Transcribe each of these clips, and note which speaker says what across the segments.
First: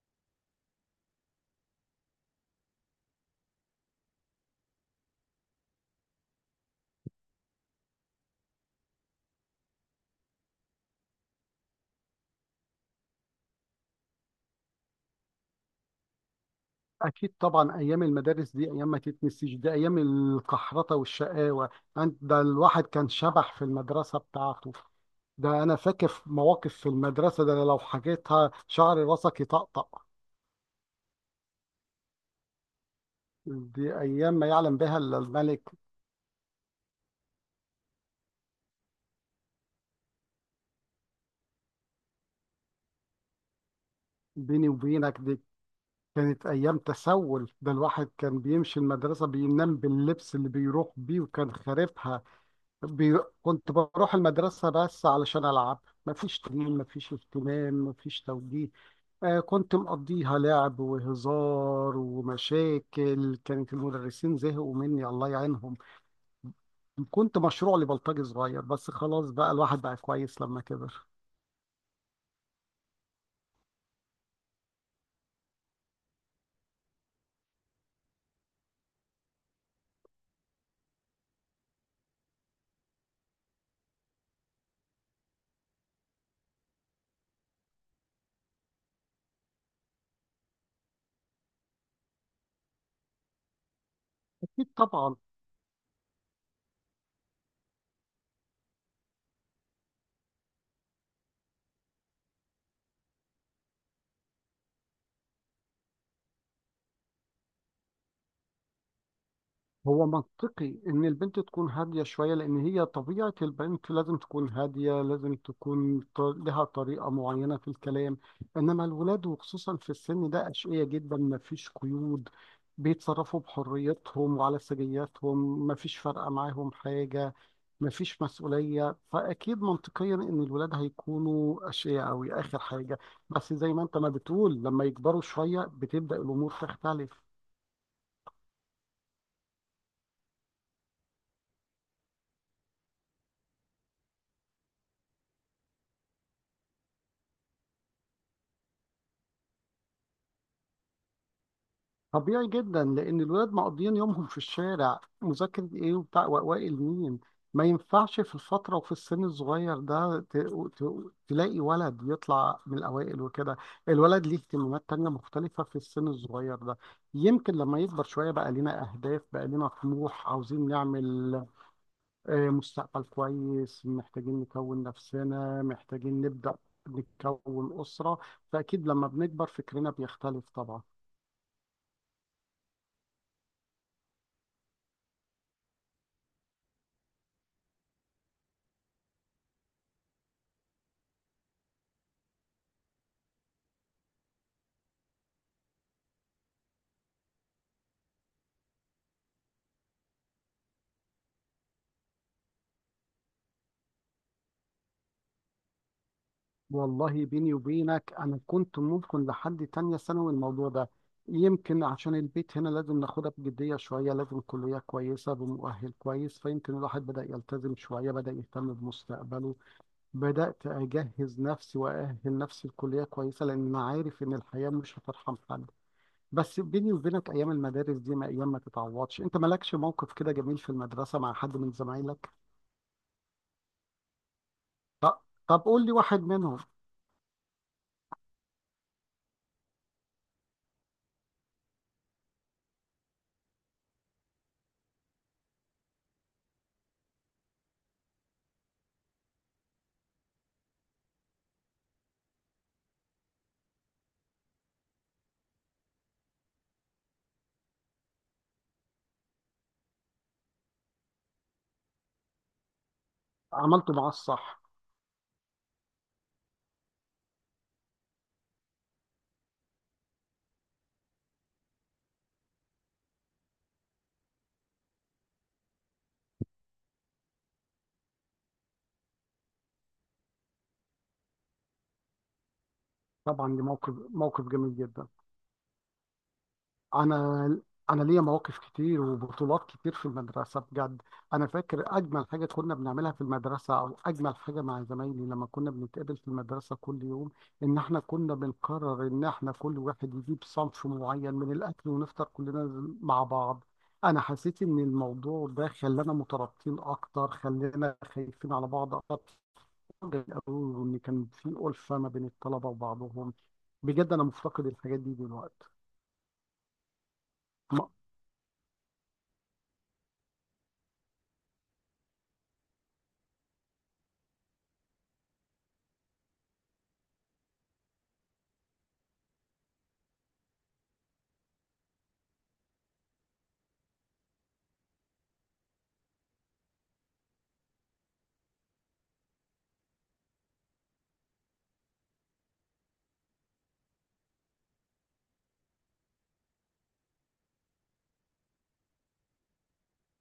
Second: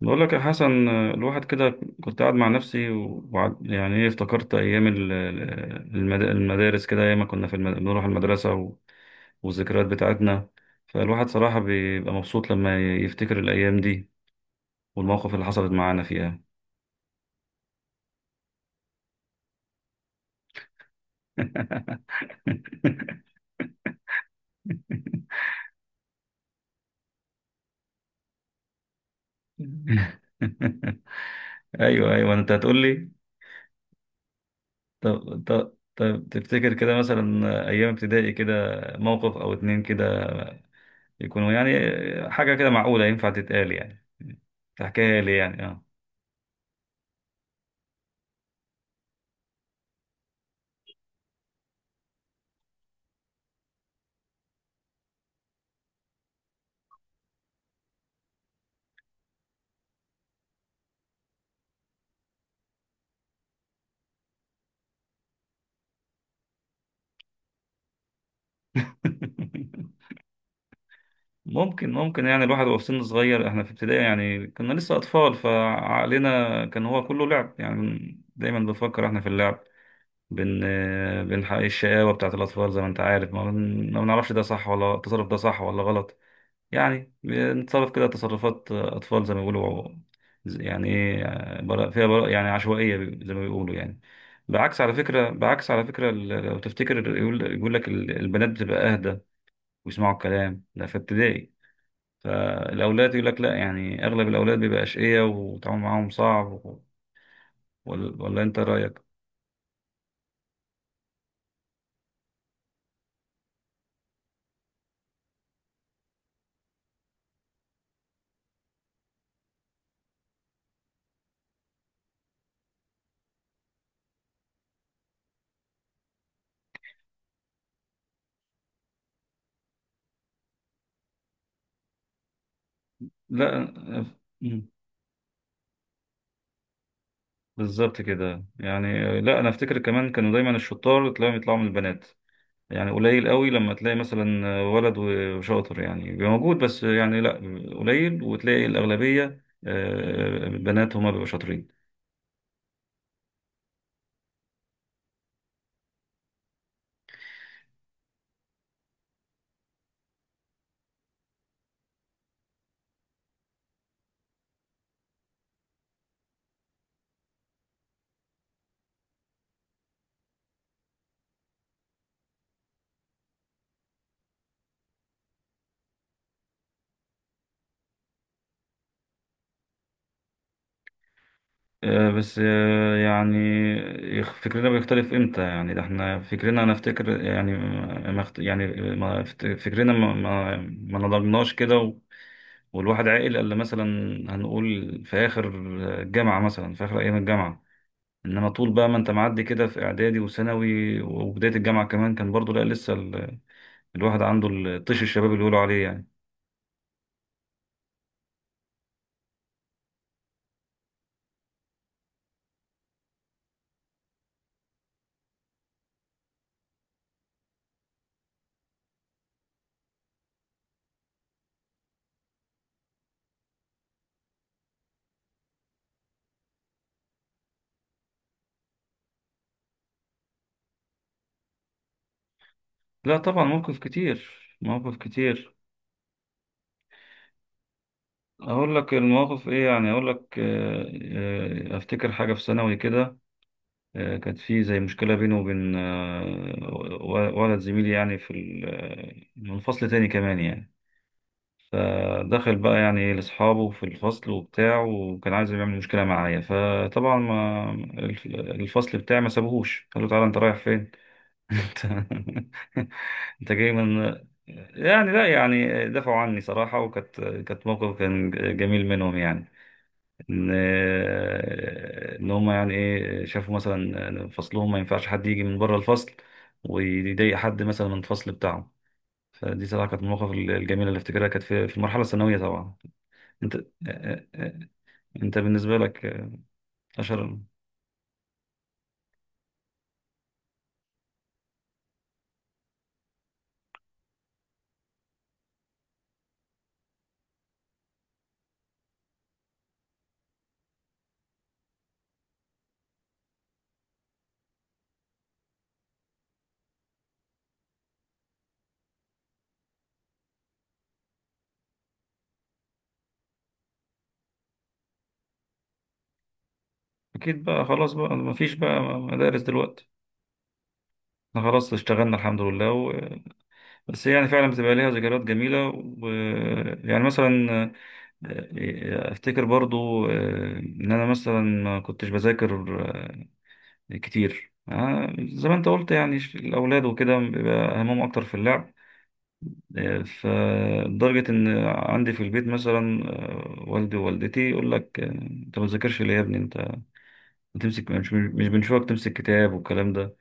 Speaker 1: بقول لك يا حسن، الواحد كده كنت قاعد مع نفسي، وبعد يعني ايه افتكرت ايام المدارس كده، ايام ما كنا في بنروح المدرسه والذكريات بتاعتنا. فالواحد صراحه بيبقى مبسوط لما يفتكر الايام دي والمواقف اللي حصلت معانا فيها.
Speaker 2: أكيد طبعا، أيام المدارس دي أيام ما تتنسيش، دي أيام القحرطة والشقاوة. ده الواحد كان شبح في المدرسة بتاعته. ده أنا فاكر في مواقف في المدرسة، ده لو حكيتها شعر راسك يطقطق.
Speaker 1: ايوه، انت هتقول لي.
Speaker 2: دي أيام ما يعلم بها إلا
Speaker 1: طب
Speaker 2: الملك.
Speaker 1: طب طب تفتكر كده مثلا ايام ابتدائي كده موقف او اتنين كده، يكونوا حاجة كده معقولة ينفع تتقال، يعني
Speaker 2: بيني وبينك
Speaker 1: تحكيها لي،
Speaker 2: دي
Speaker 1: اه.
Speaker 2: كانت أيام تسول، ده الواحد كان بيمشي المدرسة بينام باللبس اللي بيروح بيه وكان خاربها. كنت بروح المدرسة بس علشان ألعب، مفيش تمرين مفيش اهتمام مفيش توجيه. آه، كنت مقضيها لعب وهزار ومشاكل، كانت المدرسين زهقوا مني الله يعينهم. كنت مشروع لبلطجي صغير، بس خلاص بقى الواحد بقى كويس لما كبر.
Speaker 1: ممكن الواحد وهو في سن صغير، احنا في ابتدائي يعني كنا لسه أطفال، فعقلنا كان هو كله لعب، يعني دايما بنفكر احنا في اللعب. بن بنحقق الشقاوة بتاعت الأطفال، زي ما أنت عارف، ما بنعرفش ده صح ولا التصرف ده صح ولا غلط. يعني نتصرف كده تصرفات أطفال زي ما بيقولوا، يعني إيه، براء فيها، براء يعني عشوائية زي ما بيقولوا يعني.
Speaker 2: أكيد
Speaker 1: بعكس على
Speaker 2: طبعا.
Speaker 1: فكرة، بعكس على فكرة لو تفتكر، يقول لك البنات بتبقى أهدى ويسمعوا الكلام ده في ابتدائي. فالأولاد يقول لك لا، يعني أغلب الأولاد بيبقى أشقية والتعامل معاهم صعب ولا أنت رأيك؟
Speaker 2: هو منطقي إن البنت تكون هادية شوية، لأن هي طبيعة البنت لازم تكون هادية، لازم تكون لها طريقة معينة في الكلام. إنما الولاد وخصوصا في السن ده أشقية جدا، مفيش قيود، بيتصرفوا بحريتهم وعلى سجياتهم، مفيش فارقة معاهم حاجة، مفيش مسؤولية. فأكيد منطقيا إن الولاد هيكونوا أشقياء أوي آخر حاجة. بس زي
Speaker 1: لا،
Speaker 2: ما أنت ما بتقول،
Speaker 1: أف-
Speaker 2: لما يكبروا شوية بتبدأ الأمور تختلف.
Speaker 1: بالظبط كده. يعني لا، أنا أفتكر كمان كانوا دايما الشطار تلاقيهم يطلعوا من البنات، يعني قليل قوي لما تلاقي مثلا ولد وشاطر، يعني بيبقى موجود بس يعني لا، قليل، وتلاقي الأغلبية آه، بنات هما بيبقوا شاطرين.
Speaker 2: طبيعي جدا، لأن الولاد مقضيين يومهم في الشارع، مذاكرة إيه وبتاع وأوائل مين. ما ينفعش في الفترة وفي السن الصغير ده تلاقي ولد يطلع من الأوائل وكده. الولد ليه اهتمامات تانية مختلفة في السن الصغير ده. يمكن لما يكبر شوية بقى لنا أهداف، بقى لنا طموح، عاوزين نعمل آه، مستقبل كويس، محتاجين نكون نفسنا، محتاجين نبدأ نكون أسرة. فأكيد لما بنكبر فكرنا بيختلف طبعا.
Speaker 1: آه، بس آه، يعني فكرنا بيختلف امتى؟ يعني ده احنا فكرنا، انا افتكر يعني ما اخت- يعني ما افت- فكرنا ما نضجناش كده، والواحد عاقل الا مثلا، هنقول في اخر الجامعة مثلا، في اخر ايام الجامعة. انما طول بقى ما انت معدي كده في اعدادي وثانوي وبداية الجامعة كمان، كان برضو لا لسه الواحد عنده الطيش، الشباب اللي بيقولوا عليه يعني.
Speaker 2: والله بيني وبينك أنا كنت ممكن لحد تانية ثانوي الموضوع ده، يمكن عشان البيت هنا لازم ناخدها بجدية شوية، لازم كلية كويسة بمؤهل كويس، فيمكن الواحد بدأ يلتزم شوية بدأ يهتم بمستقبله. بدأت أجهز نفسي وأأهل نفسي لكلية كويسة، لأن أنا عارف إن الحياة مش هترحم حد. بس بيني وبينك ايام المدارس دي ما ايام ما تتعوضش، انت مالكش موقف كده جميل في المدرسه مع حد من زمايلك؟
Speaker 1: لا طبعا، موقف كتير، مواقف
Speaker 2: طب،
Speaker 1: كتير.
Speaker 2: طب قول لي واحد منهم.
Speaker 1: اقول لك المواقف ايه؟ يعني اقول لك آه، آه، افتكر حاجه في ثانوي كده. آه، كانت في زي مشكله بيني وبين آه، ولد زميلي، يعني في آه، من فصل تاني كمان يعني. دخل بقى يعني لاصحابه في الفصل وبتاع، وكان عايز يعمل مشكله معايا، فطبعا ما الفصل بتاعي ما سابوهوش، قال له تعالى انت رايح فين؟ انت انت جاي
Speaker 2: عملته معاه
Speaker 1: من؟
Speaker 2: الصح.
Speaker 1: يعني لا، يعني دفعوا عني صراحة، وكانت كانت موقف كان جميل منهم يعني. ان ان هم يعني ايه، شافوا مثلا فصلهم ما ينفعش حد يجي من بره الفصل ويضايق حد مثلا من الفصل بتاعه. فدي صراحة كانت من المواقف الجميلة اللي افتكرها، كانت في في المرحلة الثانوية طبعا. انت،
Speaker 2: طبعا دي موقف، موقف جميل جدا.
Speaker 1: انت بالنسبة لك أشهر.
Speaker 2: انا انا ليا مواقف كتير وبطولات كتير في المدرسه بجد. انا فاكر اجمل حاجه كنا بنعملها في المدرسه، او اجمل حاجه مع زمايلي لما كنا بنتقابل في المدرسه كل يوم، ان احنا كنا بنقرر ان احنا كل واحد يجيب صنف معين من الاكل ونفطر كلنا مع بعض. انا حسيت ان الموضوع ده خلانا مترابطين اكتر، خلانا خايفين على بعض اكتر، وان كان في ألفة ما بين الطلبه وبعضهم. بجد انا مفتقد الحاجات دي دلوقتي.
Speaker 1: أكيد بقى، خلاص بقى ما فيش بقى مدارس دلوقتي، احنا خلاص اشتغلنا الحمد لله. بس هي يعني فعلا بتبقى ليها ذكريات جميلة. و، يعني مثلا آه، أفتكر برضو آه، إن أنا مثلا ما كنتش بذاكر آه، كتير. آه، زي ما أنت قلت يعني، الأولاد وكده بيبقى همهم أكتر في اللعب. آه، فلدرجة إن عندي في البيت مثلا آه، والدي ووالدتي يقول لك آه، أنت ما بتذاكرش ليه يا ابني؟ أنت بتمسك، مش بنشوفك تمسك كتاب والكلام ده.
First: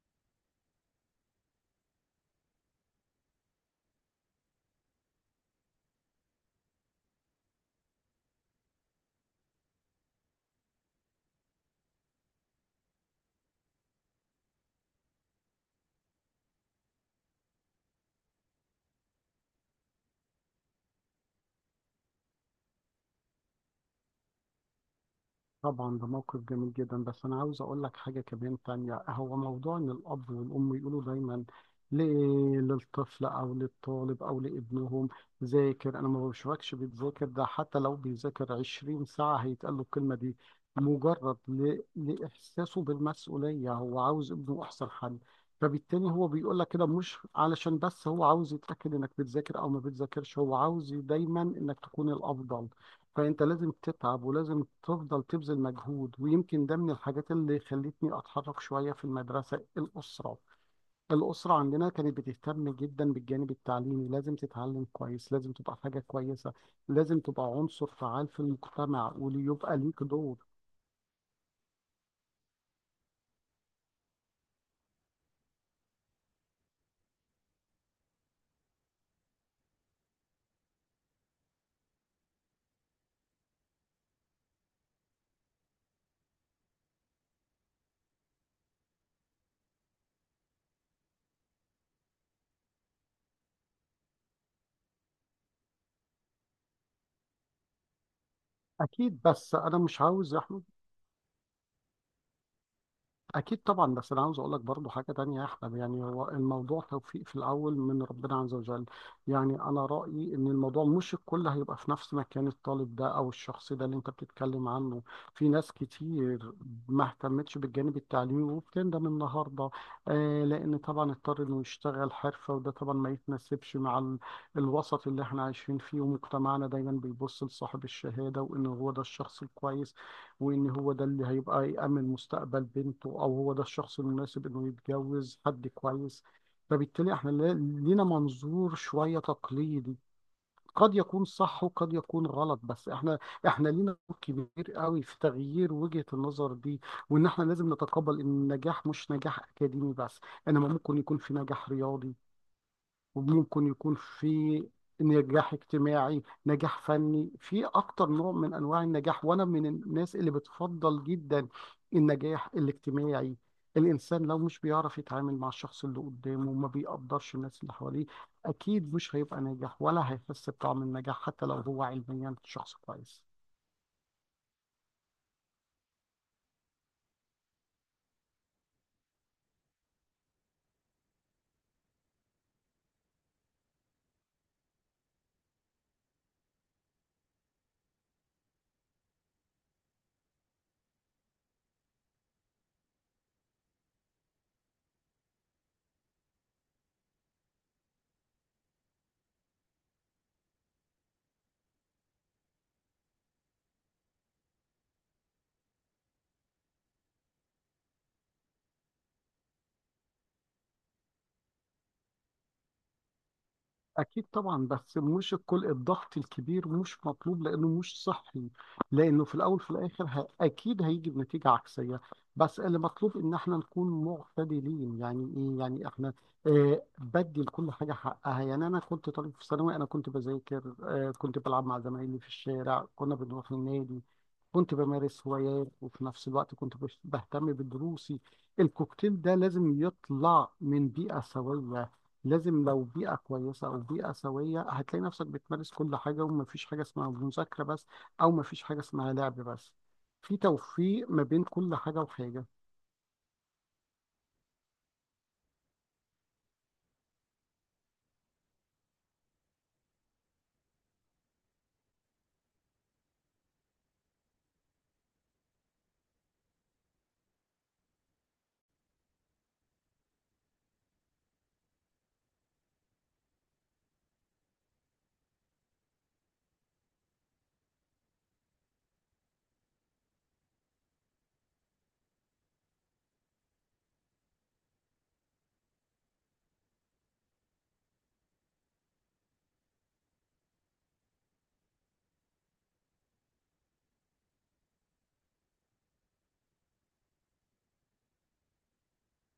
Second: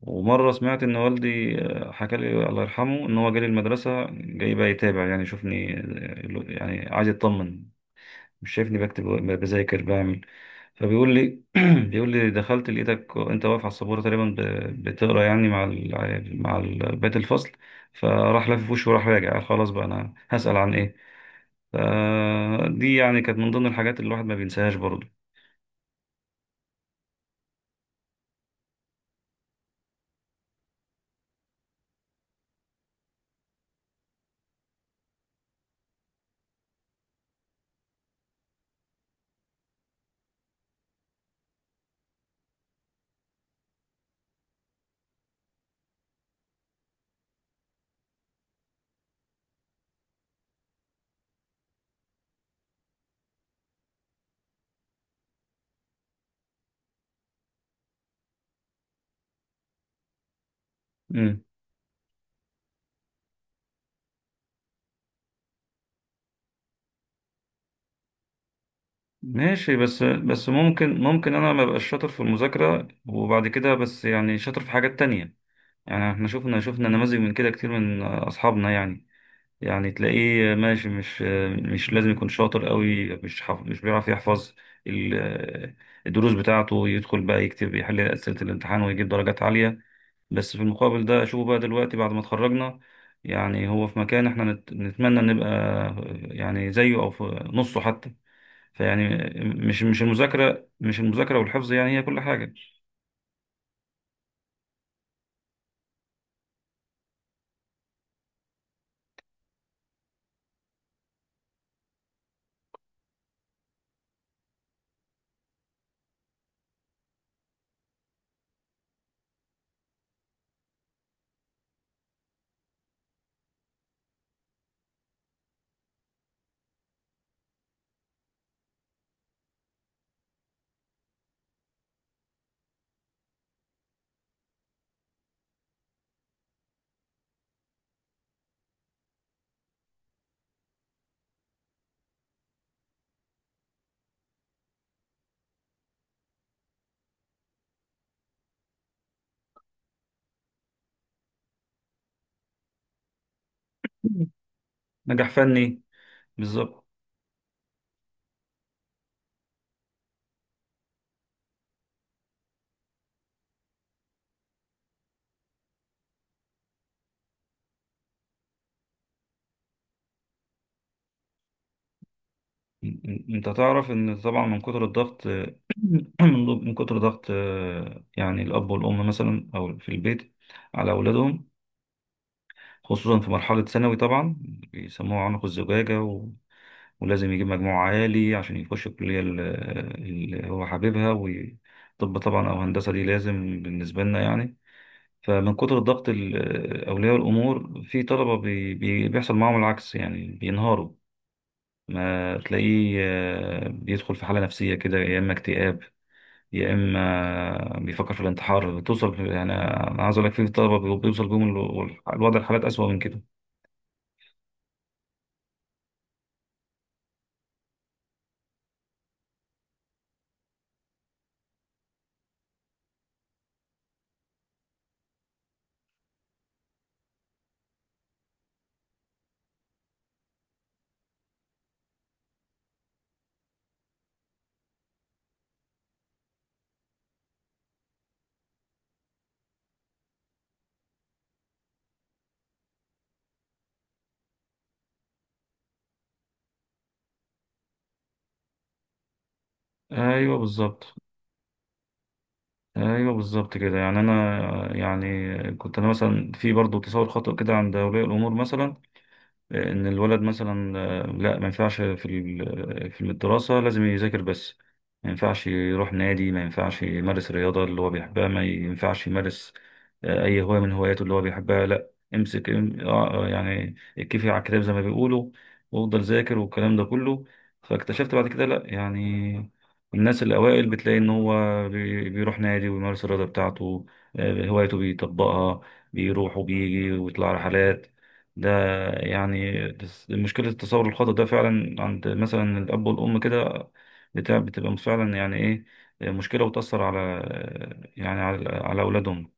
Speaker 1: ومرة سمعت إن والدي آه، حكى لي الله يرحمه، إن هو جالي المدرسة، جاي بقى يتابع، يعني يشوفني آه، يعني عايز يطمن، مش شايفني بكتب، بذاكر، بعمل. فبيقول لي بيقول لي دخلت لقيتك أنت واقف على السبورة تقريبا بتقرا يعني مع مع بقية الفصل. فراح لافف وشه وراح راجع، قال خلاص بقى، أنا هسأل عن إيه. فدي يعني كانت من ضمن الحاجات اللي الواحد ما بينساهاش برضه.
Speaker 2: طبعا ده موقف جميل جدا، بس انا عاوز اقول لك حاجه كمان تانية، هو موضوع ان الاب والام يقولوا دايما ليه للطفل او للطالب او لابنهم ذاكر، انا ما بشوفكش بتذاكر. ده حتى لو بيذاكر 20 ساعه هيتقال له الكلمه دي، مجرد لاحساسه بالمسؤوليه، هو عاوز ابنه احسن حل. فبالتالي هو بيقول لك كده مش علشان بس هو عاوز يتاكد انك بتذاكر او ما بتذاكرش، هو عاوز دايما انك تكون الافضل. فانت لازم تتعب ولازم تفضل تبذل مجهود. ويمكن ده من الحاجات اللي خلتني اتحرك شويه في المدرسه. الاسره عندنا كانت بتهتم جدا بالجانب التعليمي، لازم تتعلم كويس، لازم تبقى حاجه كويسه، لازم تبقى عنصر فعال في المجتمع
Speaker 1: ماشي،
Speaker 2: وليبقى
Speaker 1: بس
Speaker 2: ليك دور.
Speaker 1: بس ممكن انا ما بقاش شاطر في المذاكره وبعد كده، بس يعني شاطر في حاجات تانية. يعني احنا شفنا نماذج من كده كتير من اصحابنا يعني. يعني تلاقيه ماشي، مش لازم يكون شاطر قوي، مش بيعرف يحفظ ال- الدروس بتاعته. يدخل بقى يكتب يحل اسئله الامتحان ويجيب درجات عاليه. بس في المقابل ده اشوفه بقى دلوقتي بعد ما اتخرجنا، يعني هو في مكان احنا نتمنى نبقى يعني زيه او في نصه حتى. فيعني
Speaker 2: اكيد، بس انا
Speaker 1: مش
Speaker 2: مش
Speaker 1: مش
Speaker 2: عاوز.
Speaker 1: المذاكرة، مش المذاكرة والحفظ يعني هي كل حاجة.
Speaker 2: اكيد طبعا، بس انا عاوز اقول لك برضو حاجه تانية يا احمد، يعني هو الموضوع توفيق في الاول من ربنا عز وجل. يعني انا رايي ان الموضوع مش الكل هيبقى في نفس مكان الطالب ده او الشخص ده اللي انت بتتكلم عنه. في ناس كتير ما اهتمتش بالجانب التعليمي وبتندم النهارده. آه، لان طبعا اضطر انه يشتغل حرفه، وده طبعا ما يتناسبش مع الوسط اللي احنا عايشين فيه، ومجتمعنا دايما بيبص لصاحب الشهاده وان هو ده الشخص الكويس، وإن هو ده اللي هيبقى يأمن مستقبل بنته، أو هو ده الشخص المناسب إنه يتجوز حد كويس. فبالتالي إحنا لينا منظور شوية تقليدي، قد يكون صح وقد يكون غلط. بس إحنا لينا دور كبير قوي في تغيير وجهة النظر دي، وإن إحنا لازم نتقبل إن النجاح مش نجاح أكاديمي بس، إنما ممكن يكون في نجاح رياضي، وممكن يكون
Speaker 1: مم.
Speaker 2: في
Speaker 1: نجاح
Speaker 2: نجاح
Speaker 1: فني.
Speaker 2: اجتماعي، نجاح
Speaker 1: بالظبط.
Speaker 2: فني، في اكتر نوع من انواع النجاح. وانا من الناس اللي بتفضل جدا النجاح الاجتماعي. الانسان لو مش بيعرف يتعامل مع الشخص اللي قدامه وما بيقدرش الناس اللي حواليه، اكيد مش هيبقى ناجح ولا هيحس بطعم النجاح حتى لو هو علميا شخص
Speaker 1: م-
Speaker 2: كويس.
Speaker 1: انت تعرف ان طبعا من كتر الضغط، مم. من كتر ضغط آه، يعني الاب والام مثلا، او في البيت على اولادهم، خصوصا في مرحله ثانوي طبعا، بيسموها عنق الزجاجه ولازم يجيب مجموع عالي عشان يخش الكليه اللي هو حاببها، وطب طبعا او هندسه دي لازم بالنسبه لنا يعني. فمن كتر الضغط أولياء الأمور، في طلبة بيحصل معاهم العكس يعني، بينهاروا. ما تلاقيه آه، بيدخل في حالة نفسية كده، يا إما اكتئاب يا إما بيفكر في الانتحار. توصل يعني، أنا عايز أقول لك في طلبة بيوصل بيهم الوضع، الحالات أسوأ من كده.
Speaker 2: أكيد طبعا، بس مش الكل. الضغط الكبير مش مطلوب لأنه مش صحي، لأنه في الأول في الآخر أكيد هيجي بنتيجة عكسية. بس اللي مطلوب إن إحنا نكون معتدلين. يعني إيه؟ يعني إحنا آه، بدي لكل حاجة حقها. يعني أنا كنت طالب في ثانوي، أنا كنت بذاكر آه، كنت بلعب مع زمايلي في الشارع، كنا بنروح النادي، كنت بمارس هوايات، وفي نفس الوقت كنت بهتم بدروسي. الكوكتيل ده لازم يطلع من بيئة سوية، لازم. لو بيئة كويسة أو بيئة سوية هتلاقي نفسك بتمارس كل حاجة، ومفيش حاجة اسمها مذاكرة بس، أو مفيش حاجة اسمها لعب بس.
Speaker 1: أيوه
Speaker 2: في
Speaker 1: بالظبط.
Speaker 2: توفيق ما بين كل حاجة وحاجة.
Speaker 1: أيوه بالظبط كده. يعني أنا يعني كنت أنا مثلا، في برضه تصور خاطئ كده عند أولياء الأمور مثلا، ان الولد مثلا آه، لا ما ينفعش، في في الدراسة لازم يذاكر بس، ما ينفعش يروح نادي، ما ينفعش يمارس رياضة اللي هو بيحبها، ما ينفعش يمارس آه، اي هواية من هواياته اللي هو بيحبها، لا امسك، آه، آه، يعني اتكفي على الكتاب زي ما بيقولوا، وافضل ذاكر والكلام ده كله. فاكتشفت بعد كده لا يعني الناس الأوائل بتلاقي إن هو بيروح نادي ويمارس الرياضة بتاعته. آه، هوايته بيطبقها، بيروح وبيجي ويطلع رحلات ده. يعني بس مشكلة التصور الخاطئ ده فعلا عند مثلا الأب والأم كده بتاع، بتبقى فعلا يعني إيه، مشكلة وتأثر على، يعني على على أولادهم.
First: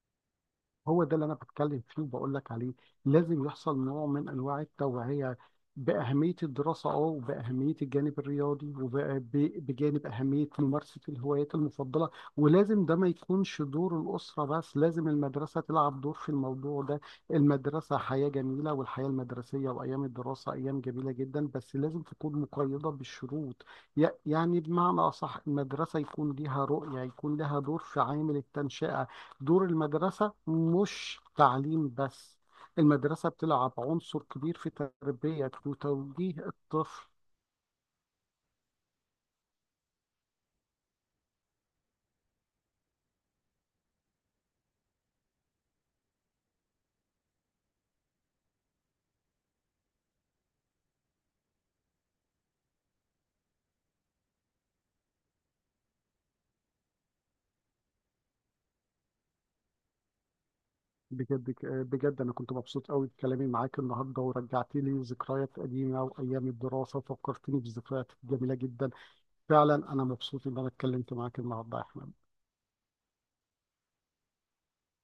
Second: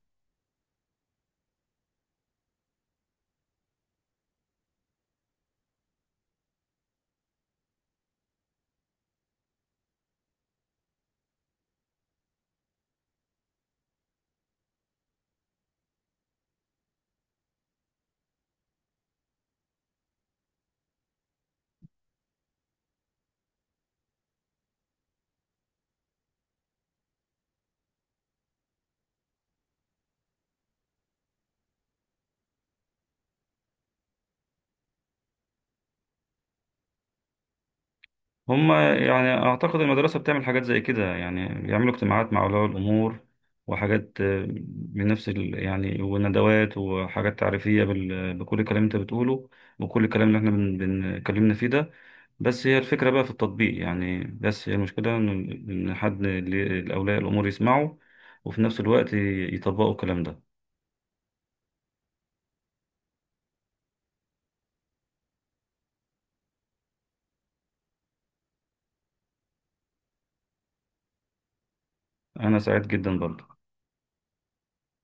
Speaker 2: هو ده اللي انا بتكلم فيه وبقول لك عليه. لازم يحصل نوع من انواع التوعيه باهميه الدراسه، اه، وباهميه الجانب الرياضي، وبجانب اهميه ممارسه الهوايات المفضله. ولازم ده ما يكونش دور الاسره بس، لازم المدرسه تلعب دور في الموضوع ده. المدرسه حياه جميله، والحياه المدرسيه وايام الدراسه ايام جميله جدا، بس لازم تكون مقيده بالشروط. يعني بمعنى اصح المدرسه يكون ليها رؤيه، يكون لها دور في عامل التنشئه. دور المدرسة مش تعليم بس، المدرسة بتلعب عنصر كبير في تربية وتوجيه الطفل.
Speaker 1: هما يعني أعتقد المدرسة بتعمل حاجات زي كده يعني، بيعملوا اجتماعات مع أولياء الأمور وحاجات آه، بنفس يعني، وندوات وحاجات تعريفية بكل الكلام اللي أنت بتقوله وكل الكلام اللي إحنا بنتكلمنا فيه ده. بس هي الفكرة بقى في التطبيق يعني، بس هي المشكلة إن، إن حد الأولياء الأمور يسمعوا وفي نفس الوقت يطبقوا الكلام ده.
Speaker 2: بجد بجد أنا كنت مبسوط قوي بكلامي معاك النهاردة، ورجعت لي ذكريات قديمة وأيام الدراسة، وفكرتني بذكريات جميلة جدا. فعلا أنا مبسوط إن أنا اتكلمت معاك النهاردة يا أحمد.
Speaker 1: أنا سعيد جدا برضه.